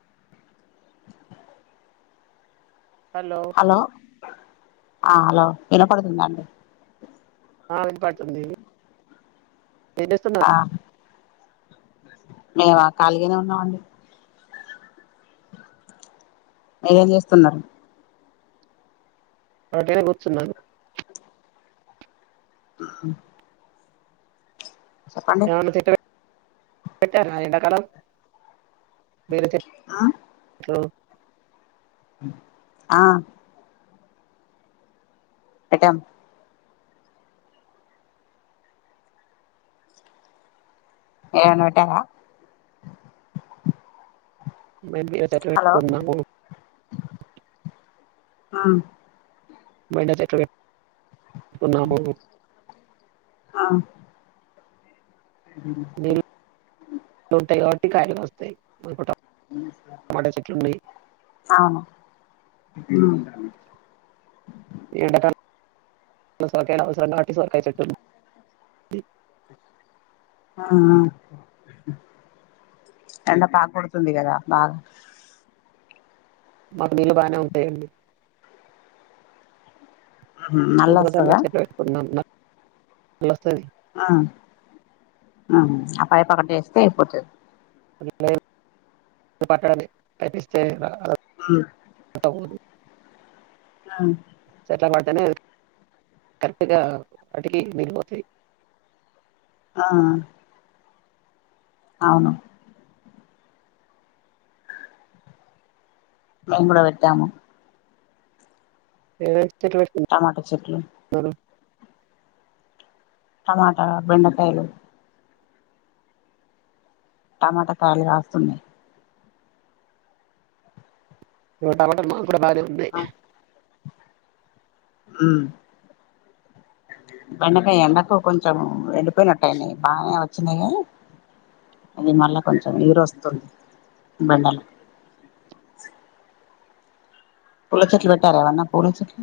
Wood హూ hello! ఆ hello ఇనపడుతుందా అండి ఆ విన్పడుతుంది. ఏం చేస్తున్నార్ మేమా కలిగనే ఉన్నామండి. అయ్యేం చేస్తున్నారు. ఊరికనే కూర్చున్నారు. తహు ఏమన్న పెట్టడం పెట్టారా ఎండాకాలం పెడ్తే ఆ సో ఆ పెట్టాం. ఏం పెట్టలె బెండకాయ్ చెట్లు హలో పెట్టుకున్నము. ఆ బెండ చెట్లు పెట్టుకున్నాము. ఆ హున్హు హు కాయల్ కాస్తయి [unintelligible] అవును మ్ [unintelligible] ఇంట్లో సొరకాయల్ అవసరం కాబట్టి సొరకాయ చెట్టు ఆహా ఎండ పా కొడుతుంది కదా బాగా మాకు నీళ్ళు బానే ఉంటాయండి ఉమ్ నల్ల బోజున వస్తదా సంధివచ్చినప్పుడు పెట్టుకుంటున్నాం వస్తుంది ఆ ఆహా ఆ పై పక్కకి వేస్తే అయిపోతాది పట్ట కపిస్తే ఉమ్ పోతలేదు అ అట్ల పడ్తే కరెక్ట్గా అతికి విరిగిపోతయి. ఆ అవును. లొంగుల పెట్టాము. ఏ టమాటో చెట్లు టమాట బెండకాయలు టమాటాకాయలు కాస్తున్నాయి ఇదా టమాట మాకు కూడా బాగానే ఉన్నాయి ఉమ్ బండకాయ ఎండకో కొంచెం ఎండిపోయినట్టాయినై బాగానే వచ్చినాయి కానీ ఇది మళ్ళ కొంచెం ఇగురు వస్తుంది బెండ పుల చెట్లు పెట్టారా ఏమన్నా పూల చెట్లు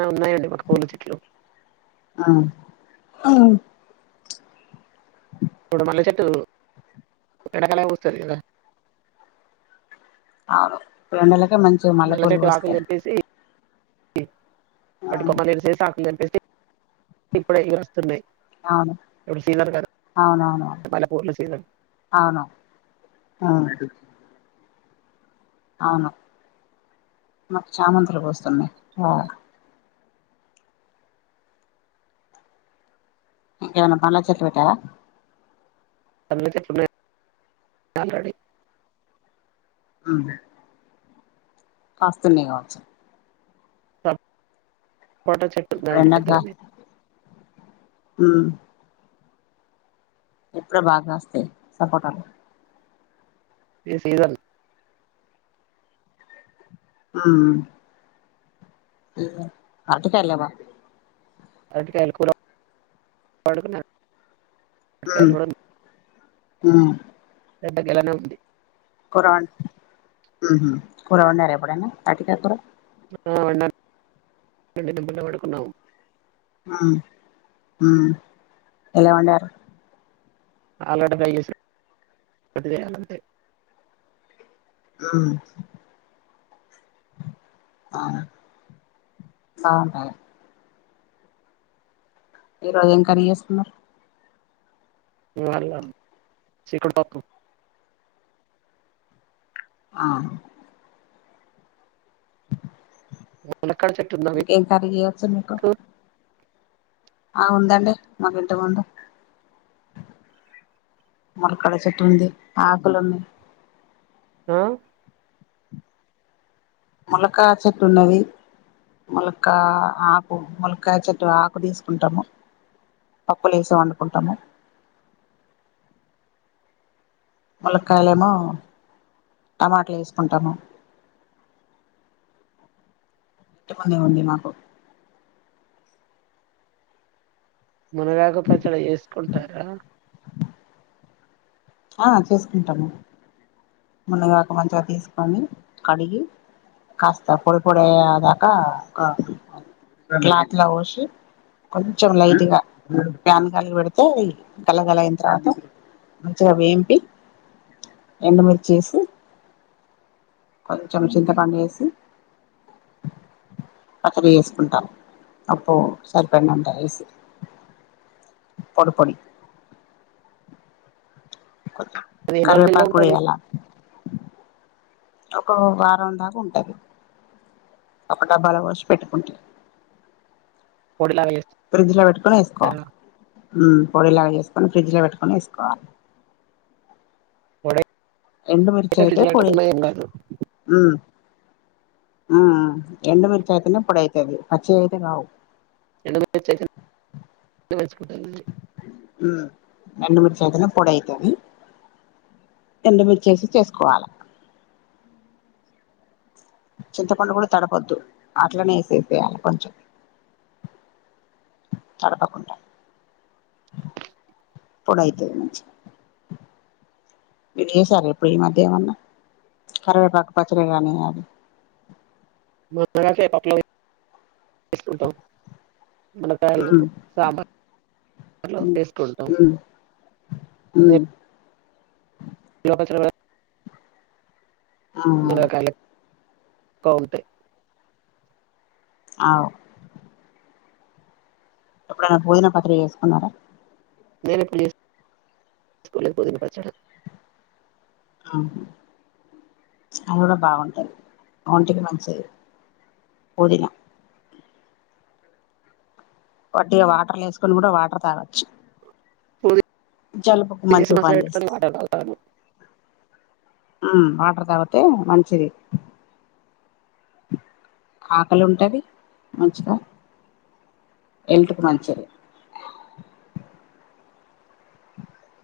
ఆ ఉన్నాయండి మాకు పూల చెట్లు ఉమ్ ఇప్పుడు మల్లె చెట్టు ఎండాకాలమే పూస్తది కదా అవును రెండు నెలలకే మంచి మల్లె మల్లెపూలు చెట్టు ఆకులు పూస్తాయి తెంపేసి వాటి కొమ్మలు ఇరిచేసి ఆకులు తెంపేసి న్న అవును ఎ సీజన్ గదా అవునవును మల్లెపూల సీజన్ అవును ఆహా అవును మాకు చామంతులు పుస్తున్నాయ్ ఇంకా ఎమన్నా పళ్ళ చెట్టు పెట్టావా మల్ల చెట్లు ఉన్నాయి ఆల్రెడీ ఉమ్ కాస్తున్నాయి కావచ్చు ప పోటా చెట్టు ఇప్పుడు ఉండండి పెద్దది ఉమ్ ఇప్పుడే బాగా కస్తాయ్ సపోటలు ఈ సీజన్ ఉమ్ అట్టుకెళ్ళావా అరటికాయలు కూడా [unintelligible] ఉమ్ పెద్ద గెల్లానే ఉంది కూరాన్ కూరవండరా ఎప్పుడన్నా అరటికాయ కూర హా వొందన్ ఎం అయింది దాబునే పడుకున్నావు హా ఉమ్ ఎలా వండారు ఆలుగడ్డ ఫ్రై చేశా చేసినట్టు చేయాలి అంతే ఉమ్ హా ఆహా ఈరోజు ఏం కర్రీ చేస్తున్నారు ఇవాళ చిక్కుడు పప్పు ఆ ములక్కాడ చెట్టు ఉందా ఇంకా ఏం కర్రీ చేయొచ్చు మీకు ఆ ఉందండి మా పెద్దగుంది ముల్కలా చెట్టు ఉంది ఆకులు ఉంది ఆ మూలకాయ చేట్టు ఉన్నాది ములక్క ఆ ఆకు ముల్లకాయ చెట్టు ఆకు తీసుకుంటాము పప్పుల వేసి వండుకుంటాము ములక్కాయలేమో టమాటాలు వేసుకుంటాను ఉట్టి కునే ఉంది మాకు మునగాకు పచ్చడి చెసుకుంటారా ఆ చేసుకుంటాము మునగాకు మంచిగా తీసుకొని కడిగి కాస్త పొడి పొడి అయేదాకా క క్లాతలో వొషి కొంచెం లైట్గా ఫ్యాన్ గాలికి పెడితే గలగల అయిన తర్వాత మంచిగా వేంపి ఎండుమిర్చేసి కొంచెం చింతపండు ఎసి పచ్చడ చేసుకుంటాం ఉప్పు సరిపడినంత ఎసి పొడి పొడి అది ఎన్ని రోజులు నిల్వ కరివేపాకు గుడా ఉంటది ఎయలా ఒక వారం దాకా ఉంటది ఒక డబ్బాలో పోసి పెట్టుకుంటే పొడిలాగా ఫ్రిడ్జ్ లో పెట్టుకొని ఎసుకో చేస్తారా ఉమ్ పొడిలాగా చేసుకొని ఫ్రిడ్జ్ లో పెట్టుకొని ఎసుకోవాలే పొడి ఎండుమిర్చి అయితే ఫ్రిడ్జ్ లో పోడి పెట్టకుండా ఏం కాదు ఉమ్ ఆ ఆ ఎండుమిర్చియితనే పొడి అయితది పచ్చియి అయితే కావు ఎండు మిర్చి అయితేనే మంచిగుంటది ఉమ్ ఎండుమిర్చి అయితేనా పొడి అయితది ఎండుమిర్చి ఎసి చేసుకోవాలా చింతపండు కూడా తడపద్దు అట్లనే ఎసే సేయాలకొంచెం తడపకుంట పొడైయితది మంచిగా మీరు చేసారా ఇప్పుడు ఈ మధ్య ఎమన్న కారవేపాకు పచ్చడి గాని అది [unintelligible] ఎస్కుంటాం మునకాయలు ఉమ్ సాంబార్ లో ఎసుకుంటాం ఉమ్ ఉమ్ [unintelligible] ఉమ్ మునకాయల కౌంటే ఔ ఎప్పుడైనా పుదీనా పచ్చడ చేసుకున్నారా నేనేప్పుడు చేసుకోలేదు పుదీనా పచ్చడ ఆ అది కూడా బాగుంటంది ఒంటికి మంచిది పుదిన వట్టిగా వాటర్ల వేసుకొని కూడా వాటర్ తాగొచ్చు పుదీనా జలుబుకు వేసి మంచిగా మసాలా పని పెట్టుకొని చేస్తా వాటర్ తాగుతాను ఉమ్ వాటర్ తగుతే మంచింది ఆకలుంటది మంచిగా హెల్త్ కు మంచిది.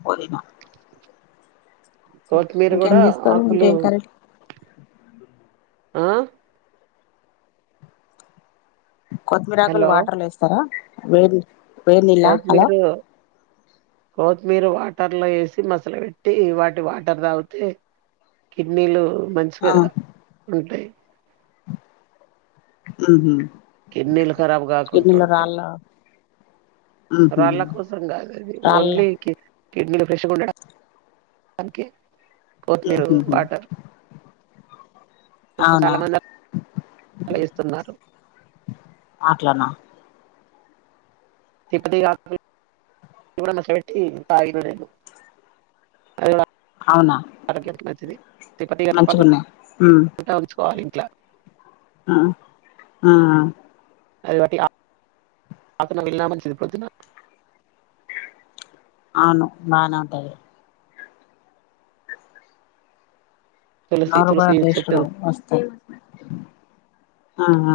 వొదన కోత్మీరు గూడా చేస్తారు ఆకులు ఇంకేం కర్రీ ఆ కొత్మీరాకులు హలో వాటర్లో వేస్తారా వే వేన్నీళ్ళా హలో కొత్మీర్ వాటర్లో యేసి మసల పెట్టి వాటి వాటర్ తాగుతే కిడ్నీలు మంచిగా ఆ ఉంటాయి ఉహుం కిడ్నిలు ఖరాబ్ కాకుంటుంటయి ఉహు రాళ్ళ కోసం గాదది రాళ్ళ ఓన్లీ కి కిడ్నీలు ఫ్రెష్గా ఉండడా నికి కోత్మీరు ఉహుహు వాటర్ అవునా చాలా మంది అలా ఏస్తున్నారు ఆట్లనా తిప్ప తీగ ఆకు [inaudible] మస బెట్టి తాగినా నేను అవునా [inaudible] ఆరోగ్యానికి మంచిది తిప్ప తీ మంచిగున్నాయి [inaudible] ఉంచుకోవాలి ఇంట్లా అ అ అ అది బట్టి ఆ ఆకున విల్నా మంచిది ప్రొద్దునా అవును బానే ఉంటాయి తులసి నొరుగా తులసి టేస్ట్ చెట్టు వస్తాయ్ అ అ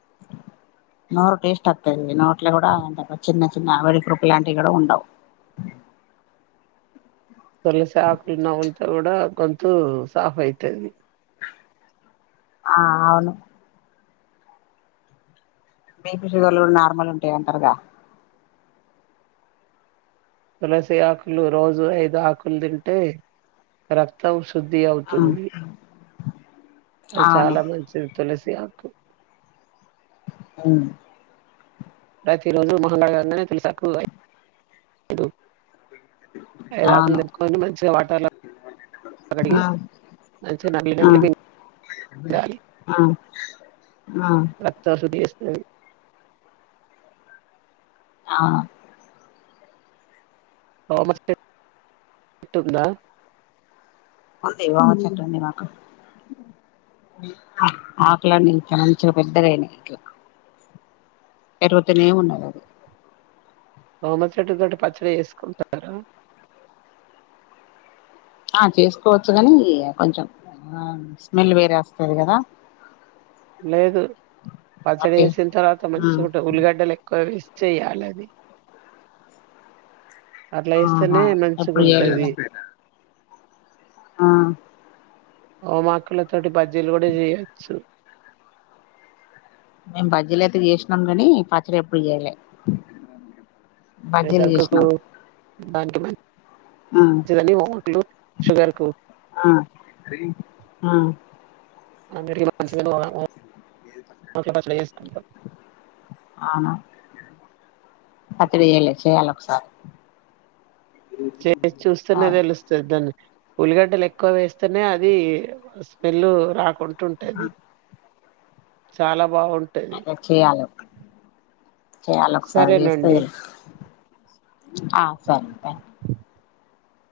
[inaudible] నోరు టేస్ట్ అత్తది నోట్లో గూడా అంత చిన్న చిన్న వెడికూర్పులాంటివి గూడా ఉండవ్ తులసాకులు నవ్వుల్తే గూడా గొంతు సాఫ్ అయితది. ఆ అవును బీపీ షుగర్లు గుడా నార్మల్ ఉంటాయి అంటారుగా తులసి ఆకులు రోజు ఐదు ఆకులు దింటే రక్తం శ్ శుద్ధి అవుతుంది అది అవును చాలా మంచిది తులసి ఆకు అవును ప్రతి రోజు మొహం కడగంగానే తులసాకు [inaudible] దు ఐదాకులు అవును అవును దెంపుకొని మంచిగా వాటర్ల గడిగి మంచిగా నల్లి నల్లి పిం డాలి రక్త శుద్ధి చే [inaudible] ఆ తోమస్ [inaudible] టుందా ఉంది [unintelligible] చెట్టు మాకు ఆకులన్నీ ఇట్ల మంచిగ పెద్దగైనయ్ ఇట్లా పెరుగుతానే ఉన్నదది వోమ చెట్టు తోటి పచ్చడ చేసుకుంటార ఆ చేసుకోవచ్చు గాని కొంచం స్మెల్ వేరే వస్తది గదా లేదు పచ్చడి జేసిన్ తర్వాత మంచిగుంట ఉల్లిగడ్డలు ఎక్కువ వేస్ చేయాలది అట్ల ఆహా యేస్తేనే ఎప్పుడు చేయలేదా మంచిగుంటది. ఆ ఓమాకులతోటి బజ్జిలు గూడా జేయొచ్చు మేం బజ్జీలయితే జేసినం గనీ పచ్చడి ఎప్పుడు జేయలే దగ్గుకు దానికి మన్ ఆ చిదని ఓమాకులు షుగర్కు అహ్ అహ్ [inaudible] అవునా పచ్చడి జేయాలే చేయాలొకసారి చేసి చూస్తేనే తెలుస్తది దాన్ని ఉల్లిగడ్డలు ఎక్కువ వేస్తేనే అది స్మెల్ రాకుంటుంటంది చాలా బాగుంటది అదె చేయాలి చేయాలొకసారి జేస్తే సరేనండి తెల్స్ ఆ సరే థ్యాంక్